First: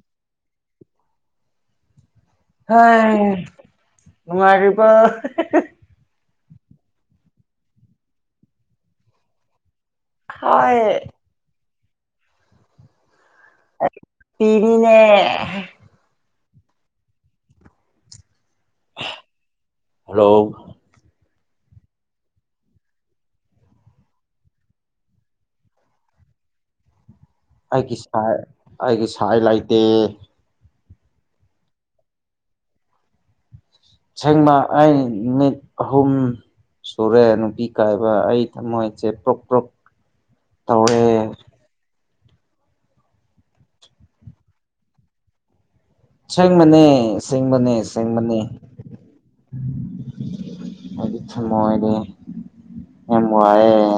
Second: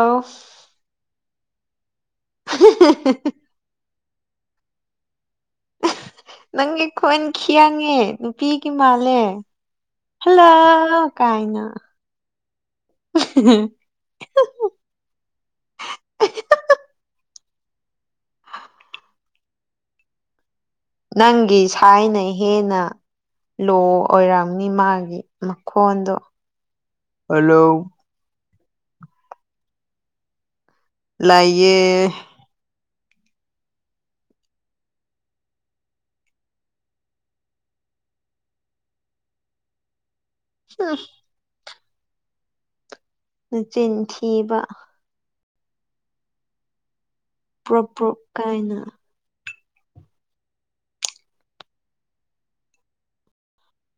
ꯑꯧ ꯅꯨꯡꯉꯥꯏꯔꯤꯕꯣ ꯅꯪꯒꯤ ꯈꯣꯟꯈꯤꯌꯥꯡꯉꯦ ꯅꯨꯄꯤꯒꯤ ꯃꯥꯜꯂꯦ ꯍꯣꯏ ꯍꯜꯂꯣ ꯀꯥꯏꯅ ꯄꯤꯅꯤꯅꯦ ꯍꯜꯂꯣ ꯅꯪꯒꯤ ꯁꯥꯏꯅ ꯍꯦꯟꯅ ꯂꯣ ꯑꯣꯏꯔꯝꯅꯤ ꯃꯥꯒꯤ ꯃꯈꯣꯟꯗꯣ ꯍꯜꯂꯣ ꯑꯩꯒꯤ ꯁꯥꯏ ꯑꯩꯒꯤ ꯁꯥꯏ ꯂꯩꯇꯦ ꯂꯩꯌꯦ ꯁꯦꯡꯃꯥ ꯑꯩ ꯃꯤꯠ ꯈꯨꯝ ꯁꯨꯔꯦ ꯅꯨꯄꯤ ꯀꯥꯏꯕ ꯑꯩ ꯊꯝꯃꯣꯏꯁꯦ ꯄ꯭ꯔꯣꯛ ꯄ꯭ꯔꯣꯛ ꯇꯧꯔꯦ ꯅꯆꯤꯟꯊꯤꯕ ꯑꯁꯦꯡꯕꯅꯦ ꯑꯁꯦꯡꯕꯅꯦ ꯄ꯭ꯔꯣꯞ ꯄ꯭ꯔꯣꯞ ꯑꯁꯦꯡꯕꯅꯦ ꯀꯥꯏꯅ [unintelligible] ꯌꯥꯝ ꯋꯥꯢꯋꯦ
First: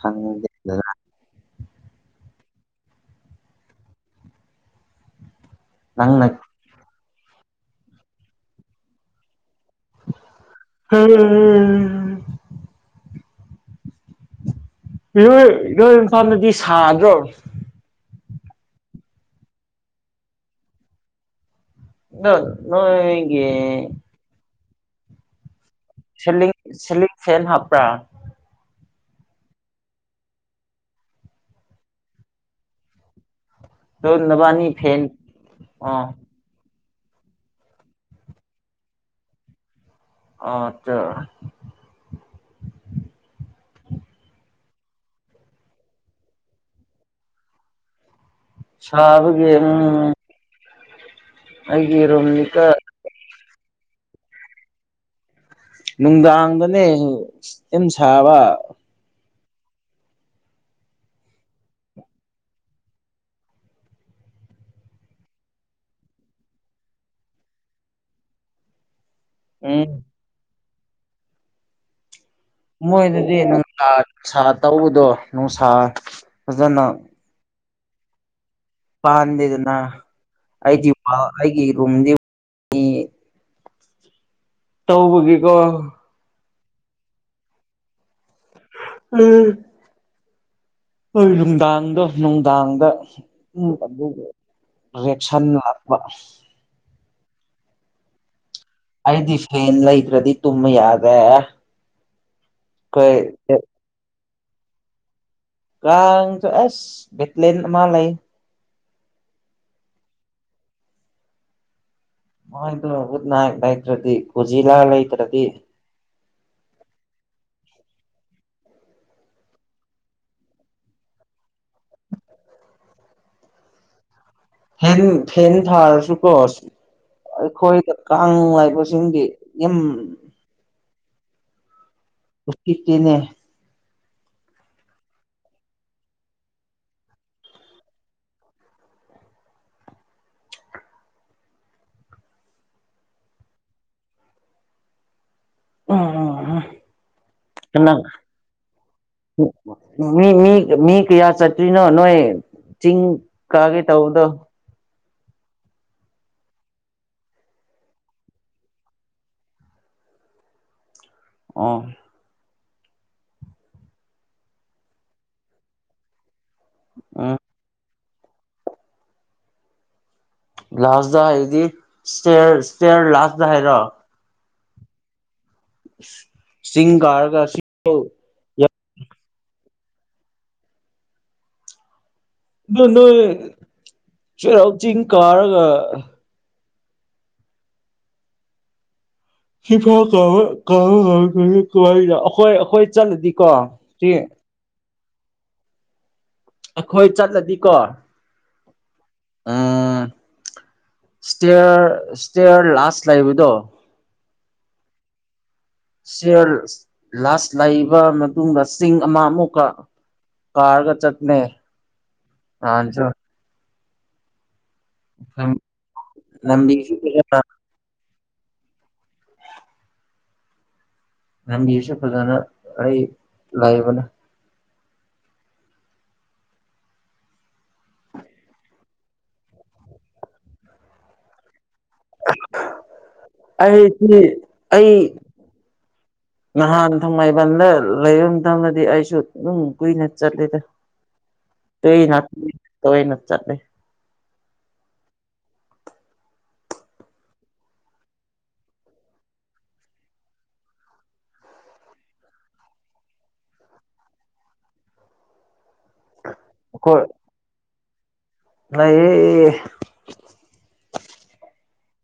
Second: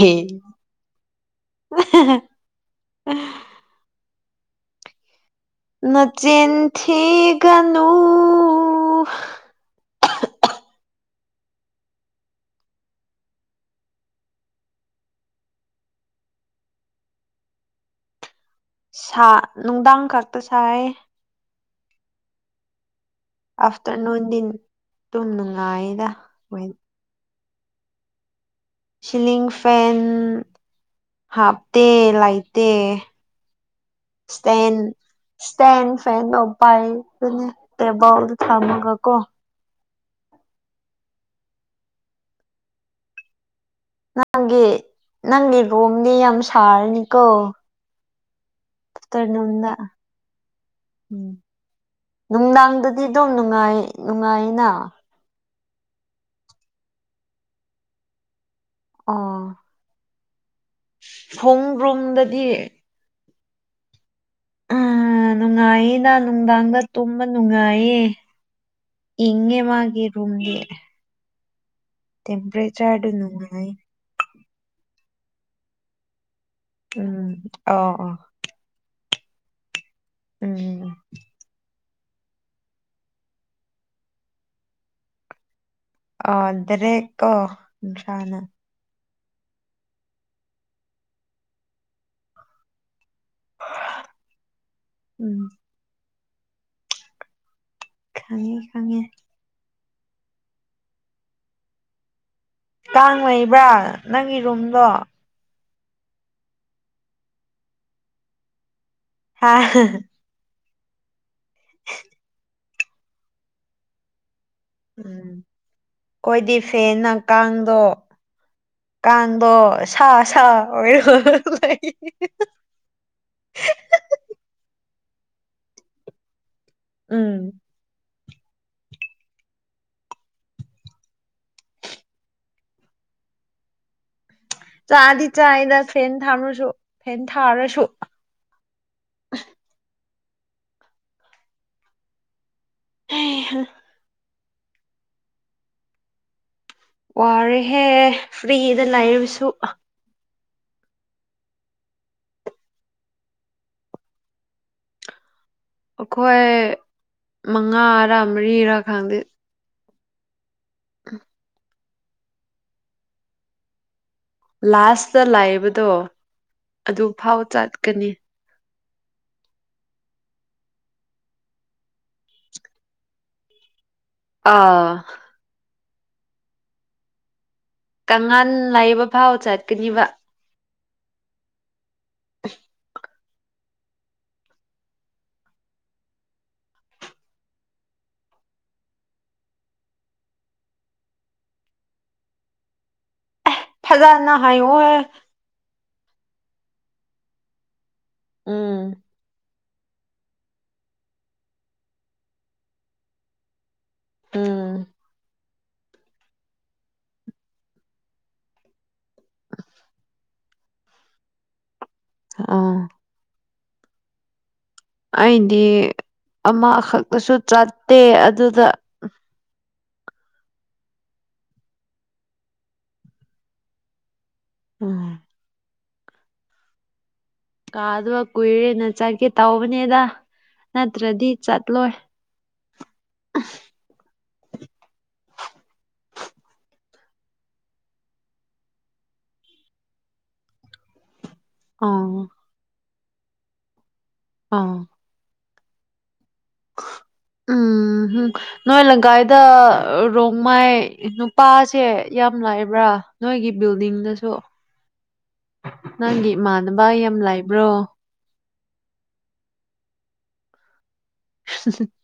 ꯈꯪꯗꯦꯗꯅ ꯅꯪꯅ ꯅꯆꯤꯟ ꯊꯤꯒꯅꯨ ꯑꯝ ꯅꯣꯢ ꯅꯣꯏ ꯏꯝꯐꯥꯜꯗꯗꯤ ꯁꯥꯗ꯭ꯔꯣ ꯁꯥ ꯅꯨꯡꯗꯥꯡ ꯈꯛꯇ ꯁꯥꯏꯌꯦ ꯗꯣ ꯅꯣꯏꯒꯤ [unintelligible] ꯇꯨꯝ ꯅꯨꯡꯉꯥꯏꯌꯦ ꯁꯤꯂꯤꯡ ꯁꯤꯂꯤꯡ ꯐꯦꯟ ꯍꯥꯞꯄ꯭ꯔꯥ ꯁꯤꯂꯤꯡ ꯐꯦꯟ ꯍꯥꯞꯇꯦ ꯂꯩꯇꯦ ꯑꯗꯨ ꯅꯕꯥꯅꯤ ꯏꯁꯇꯦꯟꯇ ꯐꯦꯟ ꯏꯁꯇꯦꯟꯇ ꯑꯣ ꯐꯦꯟ ꯗꯣ ꯄꯥꯢ ꯑꯗꯨꯅꯦ ꯇꯦꯕꯜꯗ ꯊꯝꯃꯒ ꯀꯣ ꯑꯥ ꯆꯥ ꯅꯪꯒꯤ ꯅꯪꯒꯤ ꯔꯨꯝꯗꯤ ꯌꯥꯝ ꯁꯥꯒꯅꯤꯀꯣ ꯁꯥꯕꯒꯤ ꯎꯝ ꯑꯞꯇꯔꯅꯨꯟꯗ ꯑꯩꯒꯤ ꯔꯨꯝꯅꯤꯀ ꯅꯨꯡꯗꯥꯡꯗ ꯑꯩꯗꯨꯝ ꯅꯨꯡꯉꯥꯏ ꯅꯨꯡꯉꯥꯏꯅ ꯅꯨꯡꯗꯥꯡꯗꯅꯦ ꯌꯥꯝ ꯁꯥꯕ ꯑꯣ ꯈꯣꯡꯗ꯭ꯔꯨꯝꯗꯒꯤ ꯎ ꯅꯨꯡꯉꯥꯏꯌꯦ ꯅ ꯅꯨꯡꯗꯥꯡꯗ ꯇꯨꯝꯕ ꯅꯨꯡꯉꯥꯏꯌꯦ ꯢꯪꯉꯦ ꯎꯝ ꯃꯥꯒꯤ ꯔꯨꯝꯗꯤ ꯇ [inaudible] ꯃꯣꯏꯗꯗꯤ ꯅꯨꯡꯁꯥ ꯅꯨꯡꯁꯥ ꯇꯧꯕꯗꯣ ꯅꯨꯡꯁꯥ ꯐꯖꯅ ꯎꯝ ꯑꯣ ꯑꯣ ꯄꯥꯟꯗꯦꯗꯅ ꯎꯝ ꯑꯩꯗꯤ ꯑꯩꯒꯤ ꯔꯨꯝꯗꯤ ꯇꯧꯕꯒꯤꯀꯣ [unintelligible] ꯌꯥꯗꯔꯦꯒꯣ ꯢꯁꯥꯅ ꯎꯝ ꯍꯣꯏ ꯅꯨꯡꯗꯥꯡꯗꯣ ꯅꯨꯡꯗꯥꯡꯗ ꯎꯝ ꯑꯗꯨ ꯎꯝ ꯔꯤꯌꯦꯛꯁꯟ ꯂꯥꯛꯄ ꯈꯪꯉꯦ ꯈꯪꯉꯦ ꯑꯩꯗꯤ ꯐꯦꯟ ꯂꯩꯇ꯭ꯔꯗꯤ ꯇꯨꯝꯕ ꯌꯥꯗ꯭ꯔꯦ ꯀꯥꯡ ꯂꯩꯕ꯭ꯔꯥ ꯅꯪꯒꯤ ꯔꯨꯝꯗꯣ ꯀꯥꯡꯁꯨ ꯑꯦꯁ [unintelligible] ꯦꯠꯂ ꯑꯃꯥ ꯂꯩꯌꯦ ꯑꯥ [inaudible] ꯃꯣꯏꯗꯣ ꯒꯨꯠ ꯅꯥꯢꯠ ꯂꯩꯇ꯭ꯔꯗꯤ ꯀꯨꯖꯤꯂꯥ ꯂꯩꯇ꯭ꯔꯗꯤ ꯎꯝ ꯑꯩꯈꯣꯏꯗꯤ ꯐꯦꯟꯅ ꯀꯥꯡꯗꯣ ꯀꯥꯡꯗꯣ ꯁꯥ ꯁꯥ ꯍꯣꯏꯔ ꯂꯩ [unintelligible] ꯐꯦꯟ ꯐꯦꯟ ꯊꯥꯔꯁꯨꯀꯣ ꯎꯝ ꯑꯩꯈꯣꯏꯗ ꯀꯥꯡ ꯂꯩꯕꯁꯤꯡꯗꯤ ꯌꯝ ꯎꯁꯤꯠꯇꯦꯅꯦ ꯆꯥꯗꯤ ꯆꯥꯏꯗ ꯐꯦꯟ ꯊꯝꯂꯁꯨ ꯐꯦꯟ ꯊꯥꯔꯁꯨ [unintelligible] [unintelligible] ꯋꯥꯔꯦꯍꯦ ꯅꯪ ꯐ꯭ꯔꯤꯗ ꯂꯩꯔꯁꯨ ꯃꯤ ꯃꯤ ꯃꯤ ꯀꯌꯥ ꯆꯠꯇ꯭ꯔꯤꯅꯣ ꯅꯣꯏ ꯆꯤꯡ ꯀꯥꯒꯦ ꯇꯧꯕꯗꯣ ꯑꯩꯈꯣꯏ ꯃꯉꯥꯔꯥ ꯃꯔꯤꯔꯥ ꯈꯪꯗꯦ [inaudible] ꯑꯥ ꯂꯥꯁꯇ ꯂꯥꯛꯏꯕꯗꯣ ꯎꯝ ꯑꯗꯨꯐꯥꯎ ꯆꯠꯀꯅꯤ ꯂꯥꯁꯗꯥ ꯍꯥꯏꯗꯤ ꯏꯁꯇꯦꯔ ꯏꯁꯇꯦꯔ ꯂꯥꯁꯗꯥ ꯍꯥꯏꯔꯣ ꯑꯥ ꯆꯤꯡ ꯀꯔꯒꯥ [unintelligible] ꯑꯉꯥꯟ ꯂꯥꯏꯌꯦꯕ ꯐꯥꯎ ꯆꯠꯀꯅꯤꯕ ꯑꯗꯨ ꯅꯣꯏ ꯁꯦꯔꯥꯎ ꯆꯤꯡ ꯀꯥꯔꯒ [unintelligible] ꯑꯈꯣꯏ ꯑꯈꯣꯏ ꯆꯠꯂꯗꯤꯀꯣ ꯁꯤ [unintelligible] ꯑꯥꯈꯣꯏ ꯆꯠꯂꯗꯤ ꯀꯣ ꯎꯝ ꯎꯝ ꯁꯇꯌꯔ ꯏꯁꯇꯦꯌꯔ ꯂꯥꯁ ꯂꯩꯕꯗꯣ ꯎꯝ ꯁꯤꯔ ꯂꯥꯁ ꯂꯩꯕ ꯃꯇꯨꯡꯗ ꯆꯤꯡ ꯑꯃ ꯑꯃꯨꯛꯀ ꯀꯥꯔꯒ ꯆꯠꯅꯦ ꯑꯥ ꯑꯩꯗꯤ ꯂꯝꯕꯤꯁꯨ ꯑꯃꯈꯛꯇꯁꯨ ꯆꯠꯇꯦ ꯑꯗꯨꯗ [unintelligible] ꯐꯖꯅ ꯑꯩ ꯂꯩꯕꯅꯦ ꯎꯝ ꯀꯥꯗꯨ ꯀꯨꯏꯔꯦꯅ ꯆꯠꯀꯦ ꯇꯧꯕꯅꯦꯗ ꯅꯠꯇ꯭ꯔꯗꯤ ꯆꯠꯂꯣꯏ ꯑꯩꯁꯤ ꯑꯩ [inaudible] ꯅꯍꯥꯟ ꯊꯥꯡꯃꯩꯕꯟꯗ ꯂꯩꯔꯝꯗꯕꯗꯤ ꯑꯩꯁꯨ ꯑꯗꯨꯝ ꯀꯨꯏꯅ ꯆꯠꯂꯤꯗ [inaudible] [unintelligible] ꯇꯧꯏ ꯅ ꯆꯠꯂꯤ ꯑꯥ ꯎꯝ ꯍꯨꯝ ꯅꯣꯏ ꯂꯪꯀꯥꯏꯗ ꯔꯣꯡꯃꯥꯏ ꯅꯨꯄꯥꯁꯦ ꯌꯥꯝ ꯂꯥꯏꯕ꯭ꯔꯥ ꯅꯣꯏꯒꯤ ꯕꯤꯜꯗꯤꯡꯗꯁꯨ ꯅꯪꯒꯤ ꯏꯃꯥꯟꯅꯕ ꯑꯩꯈꯣꯏ ꯌꯥꯝ ꯂꯥꯏꯕ꯭ꯔꯣ [unintelligible] [unintelligible]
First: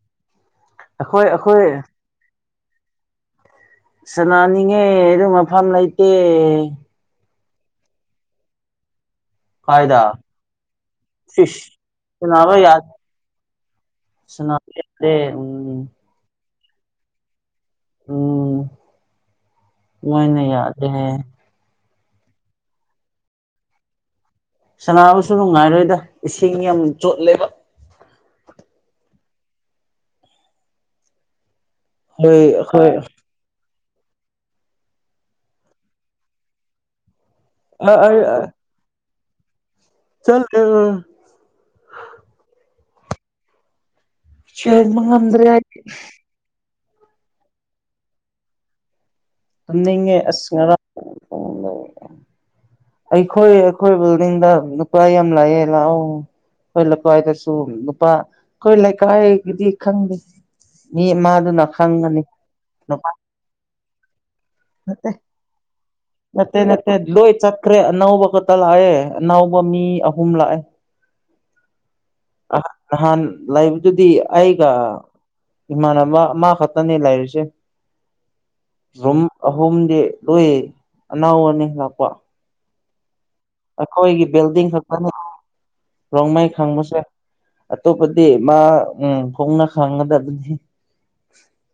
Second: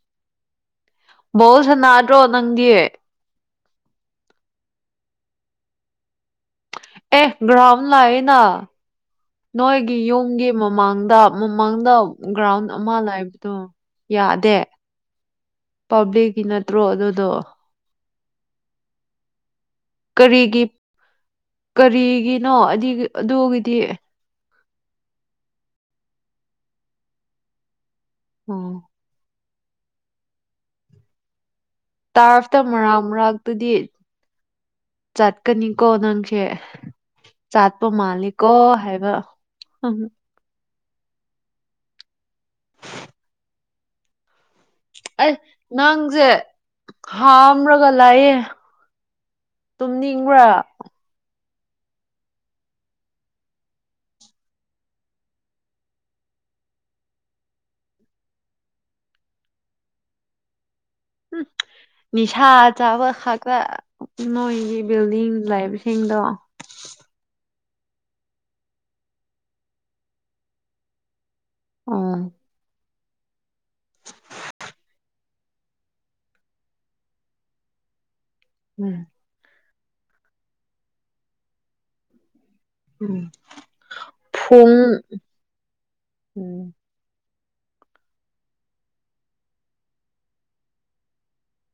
ꯑꯩꯈꯣꯏ ꯕꫭꯜ ꯑꯩꯈꯣꯏ ꯁꯅꯗ꯭ꯔꯣ ꯅꯪꯒꯤ ꯁꯅꯥꯅꯤꯡꯉꯦ ꯑꯗꯨ ꯃꯐꯝ ꯂꯩꯇꯦ ꯑꯦ ꯒ꯭ꯔꯥꯎꯝ ꯂꯑꯅ ꯅꯣꯏꯒꯤ ꯀꯥꯏꯗ ꯌꯨꯝꯒꯤ ꯃꯃꯥꯡꯗ ꯏꯁ ꯃꯃꯥꯡꯗ ꯁꯅꯥꯕ ꯒ꯭ꯔꯥꯎꯟ ꯌꯥꯗꯦ ꯑꯃ ꯂꯩꯕꯗꯣ [unintelligible] ꯄꯕ꯭ꯂꯤꯛꯀꯤ ꯅꯠꯇ꯭ꯔꯣ ꯑꯗꯨꯗꯣ ꯎꯝ ꯋꯥꯏꯅ ꯀꯔꯤꯒꯤ ꯌꯥꯗꯦ ꯍꯥꯏꯌꯦ ꯀꯔꯤꯒꯤꯅꯣ ꯑꯗꯤ ꯑꯗꯨꯒꯤꯗꯤ ꯁꯅꯥꯕꯨꯁꯨ ꯅꯨꯡꯉꯥꯏꯔꯣꯏꯗ ꯏꯁꯤꯡ ꯌꯥꯝ ꯆꯣꯠꯂꯦꯕ ꯎꯝ ꯍꯣꯏ ꯇꯥꯔꯞꯇ ꯑꯩꯈꯣꯏ ꯃꯔꯛ ꯃꯔꯛꯇꯗꯤ ꯆꯠꯀꯅꯤꯀꯣ ꯅꯪꯁꯦ ꯆꯠꯄ ꯑ ꯑꯩ ꯑ ꯃꯥꯜꯂꯤꯀꯣ ꯍꯥꯏꯕ ꯆꯠꯂꯦ ꯆꯦꯟꯕ ꯑꯩ ꯉꯝꯗ꯭ꯔꯦ ꯅꯪꯁꯦ ꯍꯥꯝꯔꯒ ꯂꯩꯌꯦ ꯇꯨꯝꯅꯤꯡꯉꯦ ꯑꯁ ꯉꯥꯔꯥꯡ ꯑꯩꯈꯣꯏ ꯑꯩꯈꯣꯏ ꯕꯤꯜꯗꯤꯡꯗ ꯅꯨꯄꯥ ꯌꯥꯝ ꯂꯥꯛꯑꯦ ꯂꯥꯛꯑꯣ ꯑꯩꯈꯣꯏ ꯂꯩꯀꯥꯏꯗꯁꯨ ꯂꯨꯄꯥ ꯑꯩꯈꯣꯏ ꯂꯩꯀꯥꯏꯒꯤꯗꯤ ꯈꯪꯗꯦ ꯃꯤ ꯃꯥꯗꯨꯅ ꯈꯪꯒꯅꯤ ꯅꯤꯁꯥ ꯆꯥꯕ ꯅꯨꯄꯥ ꯈꯛꯇꯥ ꯅꯣꯏꯒꯤ ꯕꯤꯜꯗꯤꯡ ꯂꯩꯕꯁꯤꯡꯗꯣ ꯅꯠꯇꯦ ꯅꯠꯇꯦ ꯅꯠꯇꯦ ꯂꯣꯏ ꯆꯠꯈ꯭ꯔꯦ ꯑꯅꯧꯕ ꯈꯛꯇ ꯂꯥꯛꯑꯦ ꯑꯅꯧꯕ ꯃꯤ ꯑꯍꯨꯝ ꯂꯥꯛꯑꯦ ꯑꯥ ꯅꯍꯥꯟ ꯂꯩꯕꯗꯨꯗꯤ ꯑꯩꯒ ꯏꯃꯥꯟꯅꯕ ꯃꯥ ꯈꯛꯇꯅꯤ ꯂꯩꯔꯤꯁꯦ ꯎꯝ ꯔꯨꯝ ꯑꯍꯨꯝꯗꯤ ꯂꯣꯏ ꯑꯅꯥꯎ ꯃꯤ ꯂꯥꯛꯄ ꯎꯝ ꯑꯩꯈꯣꯏꯒꯤ ꯕꯤꯜꯗꯤꯡ ꯐꯨꯡ ꯈꯛꯇꯅꯤ ꯔꯣꯡꯃꯩ ꯎꯝ ꯈꯪꯕꯁꯦ ꯑꯇꯣꯞꯄꯗꯤ ꯃꯥ ꯎꯝ ꯈꯣꯡꯅ [unintelligible]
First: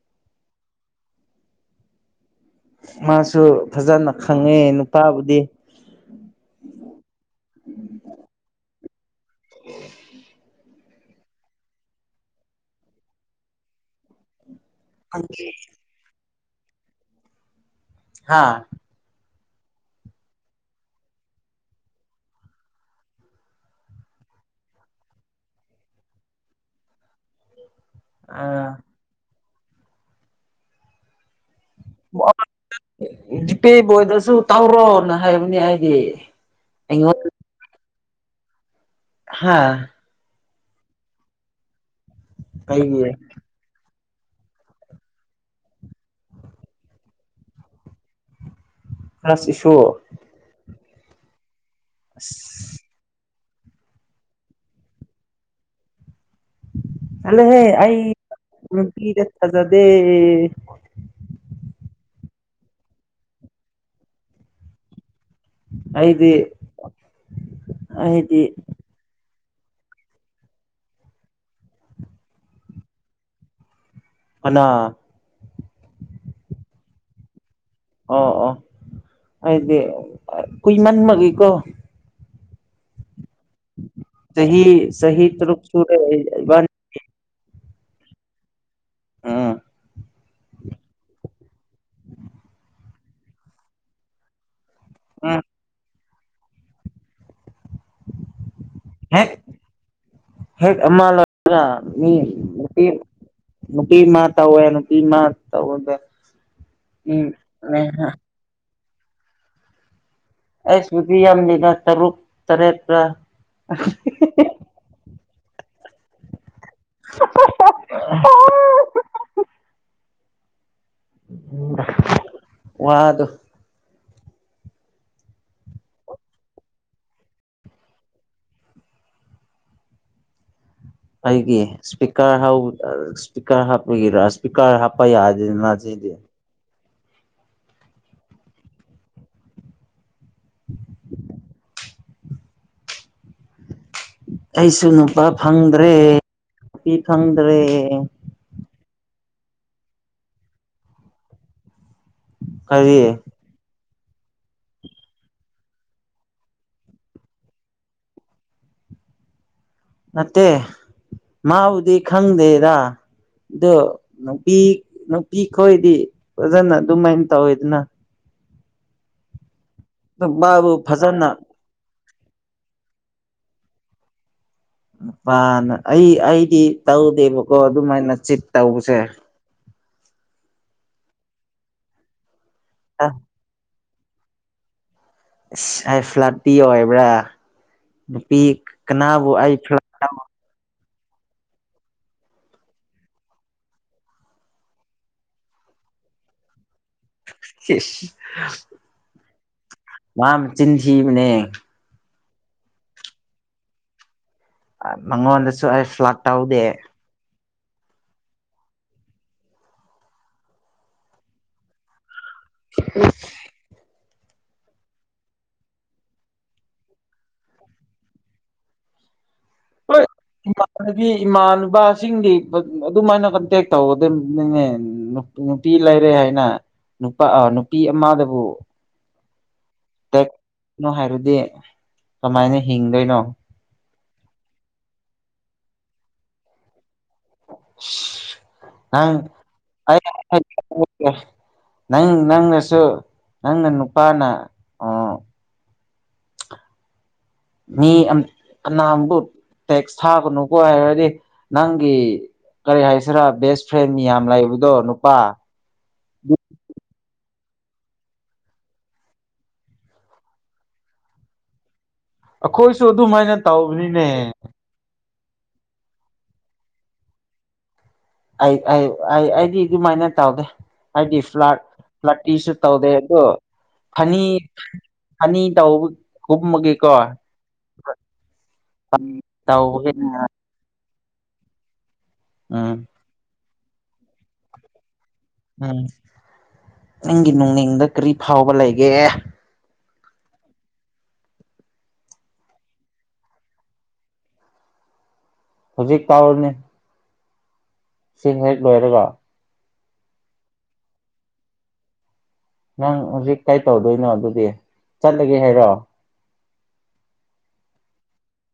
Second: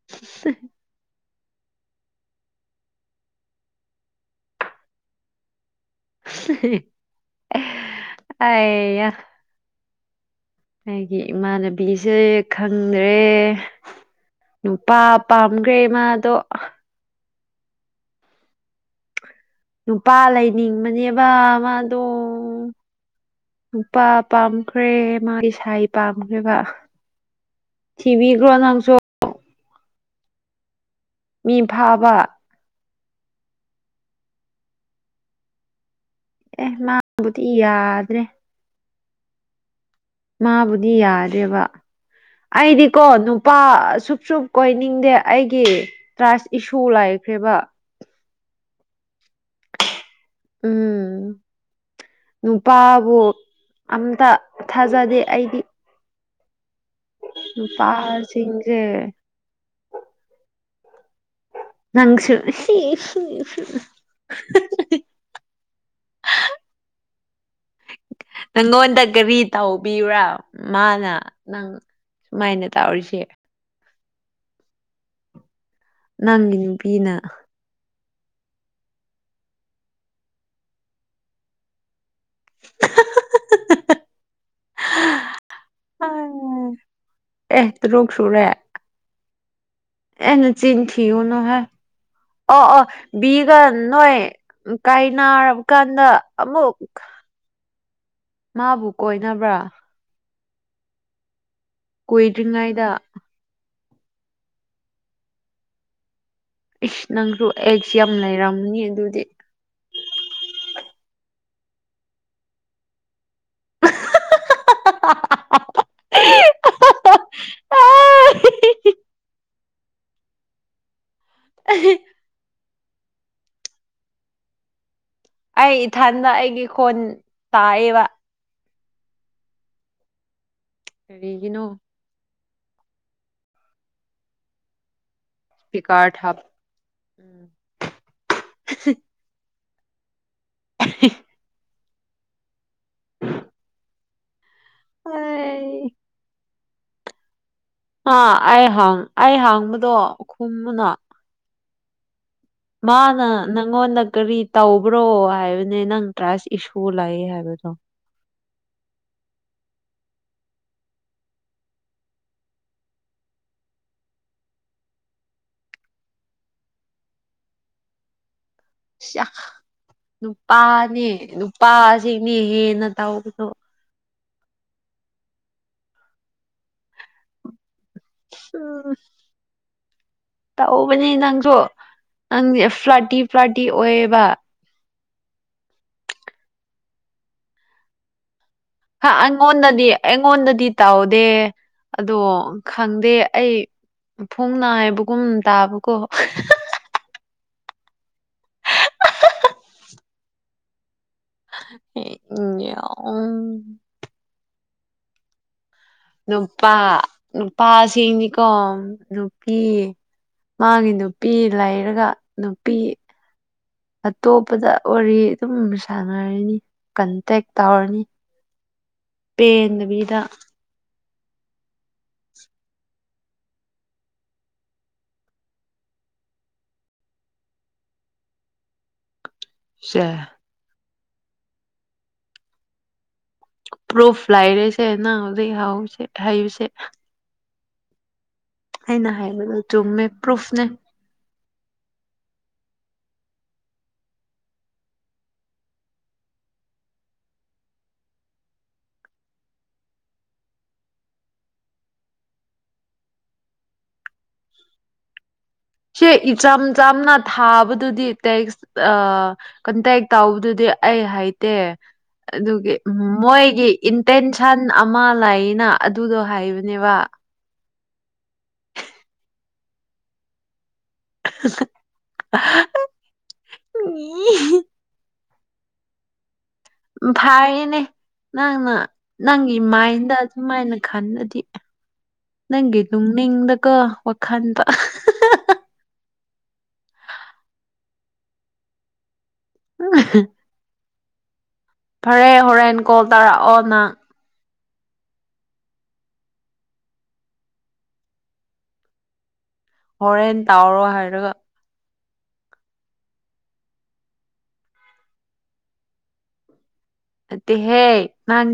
[unintelligible] ꯃꯥꯁꯨ ꯐꯖꯅ ꯈꯪꯉꯦ ꯅꯨꯄꯥꯕꯨꯗꯤ ꯍꯩꯌꯥ [unintelligible] ꯑꯩꯒꯤ ꯏꯃꯥꯟꯅꯕꯤꯁꯦ ꯈꯪꯗ꯭ꯔꯦ ꯅꯨꯄꯥ ꯄꯥꯝꯈ꯭ꯔꯦ ꯃꯥꯗꯣ ꯍꯥꯥ ꯅꯨꯄꯥ ꯂꯩꯅꯤꯡꯕꯅꯦꯕ ꯃꯥꯗꯣ ꯅꯨꯄꯥ ꯄꯥꯝꯈ꯭ꯔꯦ ꯃꯥꯒꯤ ꯁꯥꯏ ꯄꯥꯝꯈ꯭ꯔꯦꯕ ꯑ ꯊꯤꯕꯤꯒ꯭ꯔꯣ ꯅꯪꯁꯨ ꯃꯤ ꯐꯥꯕ ꯗꯤꯄꯦ ꯕꯣꯏꯗꯁꯨ ꯇꯧꯔꯣꯅ ꯍꯥꯏꯕꯅꯦ ꯑꯩꯗꯤ ꯑꯦ ꯑꯩꯉꯣꯟ ꯃꯥꯥꯕꯨꯗꯤ ꯌꯥꯗ꯭ꯔꯦ ꯍꯥꯥ ꯃꯥꯕꯨꯗꯤ ꯌꯥꯗꯔꯦꯕ ꯑꯩꯗꯤꯀꯣ ꯀꯩꯒꯤ ꯅꯨꯄꯥ ꯁꯨꯞ ꯁꯨꯞ ꯀꯣꯏꯅꯤꯡꯗꯦ ꯑꯩꯗꯤ ꯇ꯭ꯔꯥꯁ ꯏꯁꯨ ꯂꯩꯥꯈ꯭ꯔꯦꯕ ꯇꯔ꯭ꯥꯁ ꯏꯁꯨ ꯎꯝ ꯑꯁ ꯅꯨꯄꯥꯕꯨ ꯑꯝꯇ ꯊꯥꯖꯗꯦ ꯑꯩꯗꯤ ꯆꯠꯂꯣꯍꯦ ꯑꯩ ꯅꯨꯄꯥꯁꯤꯡꯁꯦ ꯅꯨꯄꯤꯗꯥ ꯊꯥꯖꯗꯦ ꯅꯪꯁꯨ [unintelligible] ꯑꯩꯗꯤ ꯑꯩꯗꯤ ꯅꯪꯉꯣꯟꯗ ꯒꯥꯔꯤ ꯇꯧꯕꯤꯕ꯭ꯔꯥ ꯃꯥꯅ ꯅꯪ ꯁꯨꯃꯥꯏꯅ ꯇꯧꯔꯤꯁꯦ ꯀꯅꯥ ꯅꯪꯒꯤ ꯅꯨꯄꯤꯅ ꯑꯣ ꯑꯣ ꯑꯩꯗꯤ ꯀꯨꯏꯃꯟꯕꯒꯤꯀꯣ ꯆꯍꯤ ꯆꯍꯤ ꯇꯔꯨꯛ ꯁꯨꯔꯦ ꯑꯩ ꯏꯕꯥꯅꯤ ꯑꯦ ꯇꯔꯨꯛ ꯁꯨꯨꯔꯦ ꯎꯝ ꯑꯦ ꯅꯆꯤꯟ ꯊꯤꯒꯅꯨꯍꯦ ꯑꯣ ꯑꯣ ꯕꯤꯒ ꯅꯣꯏ ꯀꯥꯏ ꯎꯝ ꯅꯥꯔꯕ ꯀꯥꯟꯗ ꯑꯃꯨꯛ ꯃꯥꯕꯨ ꯑꯦ ꯀꯣꯏꯅꯕ꯭ꯔꯥ [unintelligible] ꯃꯤ ꯀꯨꯏꯗ꯭ꯔꯤꯉꯩꯗ ꯅꯨꯄꯤ ꯑꯃꯥ ꯇꯧꯋꯦ ꯅꯨꯄꯤ ꯃꯥ ꯇꯧꯅꯨꯗ ꯏꯁ ꯅꯪꯁꯨ ꯑꯦꯛꯁ ꯌꯥꯝ ꯂꯩꯔꯝꯅꯤ ꯑꯗꯨꯗꯤ ꯑꯩꯁ ꯅꯨꯄꯤ ꯌꯥꯝꯗꯦꯗ ꯇꯔꯨꯛ ꯇꯔꯦꯠ [unintelligible] [unintelligible] ꯋꯥꯗꯣ ꯑꯩ ꯏꯊꯟꯗ ꯑꯩꯒꯤ ꯈꯣꯟ ꯇꯥꯢꯑꯦꯕ ꯀꯔꯤꯒꯤꯅꯣ ꯑꯩꯒꯤ ꯏꯁꯄꯤꯀꯔ ꯏꯁꯄꯤꯀꯔ ꯍꯥꯞꯄꯒꯤ ꯔꯥ ꯏꯁꯄꯤꯀꯔ ꯍꯥꯞꯄ ꯌꯥꯗꯦꯗꯅ ꯁꯤꯗꯤ ꯏꯁꯄꯤꯀꯥꯔ ꯊꯥꯞ ꯎꯝ [unintelligible] ꯑꯩꯁꯨ ꯅꯨꯄꯥ ꯐꯪꯗ꯭ꯔꯦ ꯅꯨꯄꯤ ꯐꯪꯗ꯭ꯔꯦ ꯑ ꯑꯩ ꯍꯪ ꯑꯩ ꯍꯪꯕꯗꯣ ꯈꯨꯝꯃꯨꯅ ꯀꯔꯤ ꯃꯥꯅ ꯅꯪꯉꯣꯟꯗ ꯀꯔꯤ ꯇꯧꯕ꯭ꯔꯣ ꯍꯥꯏꯕꯅꯦ ꯅꯪ ꯇ꯭ꯔꯁ ꯏꯁꯨ ꯂꯩ ꯍꯥꯏꯕꯗꯣ ꯅꯠꯇꯦ ꯃꯥꯕꯨꯗꯤ ꯈꯪꯗꯦꯗ ꯑꯗꯣ ꯅꯨꯄꯤ ꯅꯨꯄꯤ ꯈꯣꯏꯗꯤ ꯐꯖꯅ ꯑꯗꯨꯃꯥꯏꯅ ꯇꯧꯋꯤꯗꯅ ꯅꯨꯄꯥꯕꯨ ꯅꯨꯄꯥꯅꯦ ꯐꯖꯅ ꯅꯨꯄꯥꯁꯤꯡꯅꯦ ꯍꯦꯟꯅ ꯇꯧꯕꯗꯣ ꯅꯨꯄꯥꯅ ꯑꯩ ꯑꯩꯗꯤ ꯇꯧꯗꯦꯕꯀꯣ ꯑꯗꯨꯃꯥꯏꯅ ꯆꯤꯠ ꯎꯝ ꯇꯧꯕꯁꯦ ꯇꯧꯕꯅꯦ ꯅꯪꯁꯨ ꯅꯪ ꯑꯁ ꯐ꯭ꯂꯥꯇꯤ ꯐ꯭ꯂꯥꯇꯤ ꯑꯣꯏꯌꯦꯕ ꯏꯁ ꯑꯩ ꯐ꯭ꯂꯠꯄꯤ ꯑꯣꯏꯕ꯭ꯔꯥ ꯅꯨꯄꯤ ꯀꯅꯥꯕꯨ ꯑꯩ ꯐ꯭ꯂꯥꯠ ꯑꯩꯉꯣꯟꯗꯗꯤ ꯑꯩꯉꯣꯟꯗꯗꯤ ꯇꯥꯎꯗꯦ ꯑꯗꯣ ꯈꯪꯗꯦ ꯑꯩ ꯄꯨꯡ ꯅꯥꯏꯕꯒꯨꯝ ꯇꯥꯕꯀꯣ ꯢꯁ ꯆꯤꯟ ꯊꯤꯕꯅꯦ ꯏ ꯎꯝ [unintelligible] ꯃꯉꯣꯟꯗꯁꯨ ꯑꯩ ꯐ꯭ꯂꯥꯠ ꯇꯧꯗꯦ ꯅꯨꯄꯥ ꯅꯨꯄꯥꯁꯤꯡꯗꯤꯀꯣ ꯅꯨꯄꯤ ꯃꯥꯒꯤ ꯅꯨꯄꯤ ꯂꯩꯔꯒ ꯅꯨꯄꯤ ꯑꯇꯣꯞꯄꯗ ꯋꯥꯔꯤ ꯑꯗꯨꯝ ꯁꯥꯟꯅꯔꯅꯤ ꯀꯟꯇꯦꯛ ꯇꯧꯔꯅꯤ ꯄꯦꯟꯗꯕꯤꯗꯥ ꯑꯗꯨꯗꯤ ꯏꯃꯥꯅꯕꯁꯤꯡꯒꯤ ꯕ ꯑꯗꯨꯃꯥꯏꯅ ꯀꯟꯇꯦꯛ ꯇꯧꯒꯗꯕꯅꯤꯅꯦ ꯅꯨꯄꯤ ꯂꯩꯔꯦ ꯍꯥꯏꯅ ꯅꯨꯄꯥ ꯑꯥ ꯅꯨꯄꯤ ꯑꯃꯗꯕꯨ ꯁꯦ ꯇꯛꯅꯣ ꯍꯥꯏꯕꯗꯤ ꯀꯃꯥꯏꯅ ꯍꯤꯡꯗꯣꯏꯅꯣ ꯄ꯭ꯔꯨꯐ ꯂꯥꯏꯔꯦꯁꯦ ꯅꯪ ꯍꯨꯖꯤꯛ ꯍꯧꯔꯣꯁꯦ ꯍꯥꯢꯕꯁꯦ [unintelligible] ꯅꯪ ꯑꯩꯅ ꯍꯥꯏꯕꯗꯣ ꯆꯨꯝꯃꯦ ꯄ꯭ꯔꯨꯐꯅꯦ ꯅꯪ ꯅꯪꯅꯁꯨ ꯅꯪꯅ ꯅꯨꯄꯥꯅ ꯑꯣ ꯃꯤ ꯑꯝ ꯀꯅꯥꯝꯕꯨ ꯇꯦꯛꯁ ꯊꯥꯒꯅꯨꯀꯣ ꯍꯥꯏꯔꯗꯤ ꯅꯪꯒꯤ ꯀꯔꯤ ꯍꯥꯏꯁꯤꯔꯥ ꯕꯦꯁ ꯐ꯭ꯔꯦꯟ ꯃꯤ ꯌꯥꯝ ꯂꯩꯕꯗꯣ ꯅꯨꯄꯥ ꯁꯦ ꯏꯆꯝ ꯆꯝꯅ ꯊꯥꯕꯗꯨꯗꯤ ꯇꯦꯛꯁ ꯑꯥ ꯀꯟꯇꯦꯛ ꯇꯧꯕꯗꯨꯗꯤ ꯑꯩ ꯍꯩꯇꯦ꯫ ꯑꯗꯨꯒꯤ ꯑꯩꯈꯣꯏꯁꯨ ꯑꯗꯨꯃꯥꯏꯅ ꯃꯣꯏꯒꯤ ꯇꯧꯕꯅꯤꯅꯦ ꯏꯟꯇꯦꯟꯁꯟ ꯑꯃꯥ ꯂꯩꯅ ꯑꯗꯨꯗꯣ ꯍꯥꯏꯕꯅꯦꯕ꯫ ꯑꯩ ꯑꯩ ꯑꯩ ꯑꯩꯗꯤ ꯑꯗꯨꯃꯥꯏꯅ ꯇꯧꯗꯦ ꯑꯩꯗꯤ ꯐ꯭ꯂꯠ ꯐ꯭ꯂꯠꯇꯤꯁꯨ ꯇꯧꯗꯦ ꯑꯗꯨ ꯐꯅꯤ ꯐꯅꯤ ꯇꯧꯕ ꯀꯨꯝꯕꯒꯤ ꯐꯌꯦꯅꯦ ꯅꯪꯅ ꯅꯪꯒꯤ ꯇꯧꯕꯒꯤꯅꯦ ꯃꯥꯏꯟꯗ ꯑꯗꯨꯃꯥꯏꯅ ꯈꯟꯂꯗꯤ ꯎꯝ ꯅꯪꯒꯤ ꯇꯨꯡꯅꯤꯡꯗꯀꯣ ꯋꯥꯈꯟꯕ꯫ ꯎꯝ ꯅꯪꯒꯤ ꯅꯨꯡꯅꯤꯡꯗ ꯀꯔꯤ ꯐꯥꯎꯕ ꯂꯩꯒꯦ꯫ [unintelligible] ꯐꯔꯦ ꯍꯣꯔꯦꯟ ꯀꯣꯜ ꯇꯥꯔꯛꯑꯣ ꯅꯪ꯫ ꯍꯧꯖꯤꯛ ꯇꯥꯎꯔꯅꯦ꯫ ꯁꯤꯡ ꯍꯦꯛ ꯂꯣꯏꯔꯒ꯫ ꯍꯣꯔꯦꯟ ꯇꯥꯎꯔꯣ ꯍꯥꯏꯔꯒ꯫ ꯅꯪ ꯍꯨꯖꯤꯛ ꯀꯩ ꯇꯧꯗꯣꯏꯅꯣ ꯑꯗꯨꯗꯤ ꯆꯠꯂꯒꯦ ꯍꯥꯏꯔꯣ꯫ ꯅꯠꯇꯦꯍꯦ ꯅꯪ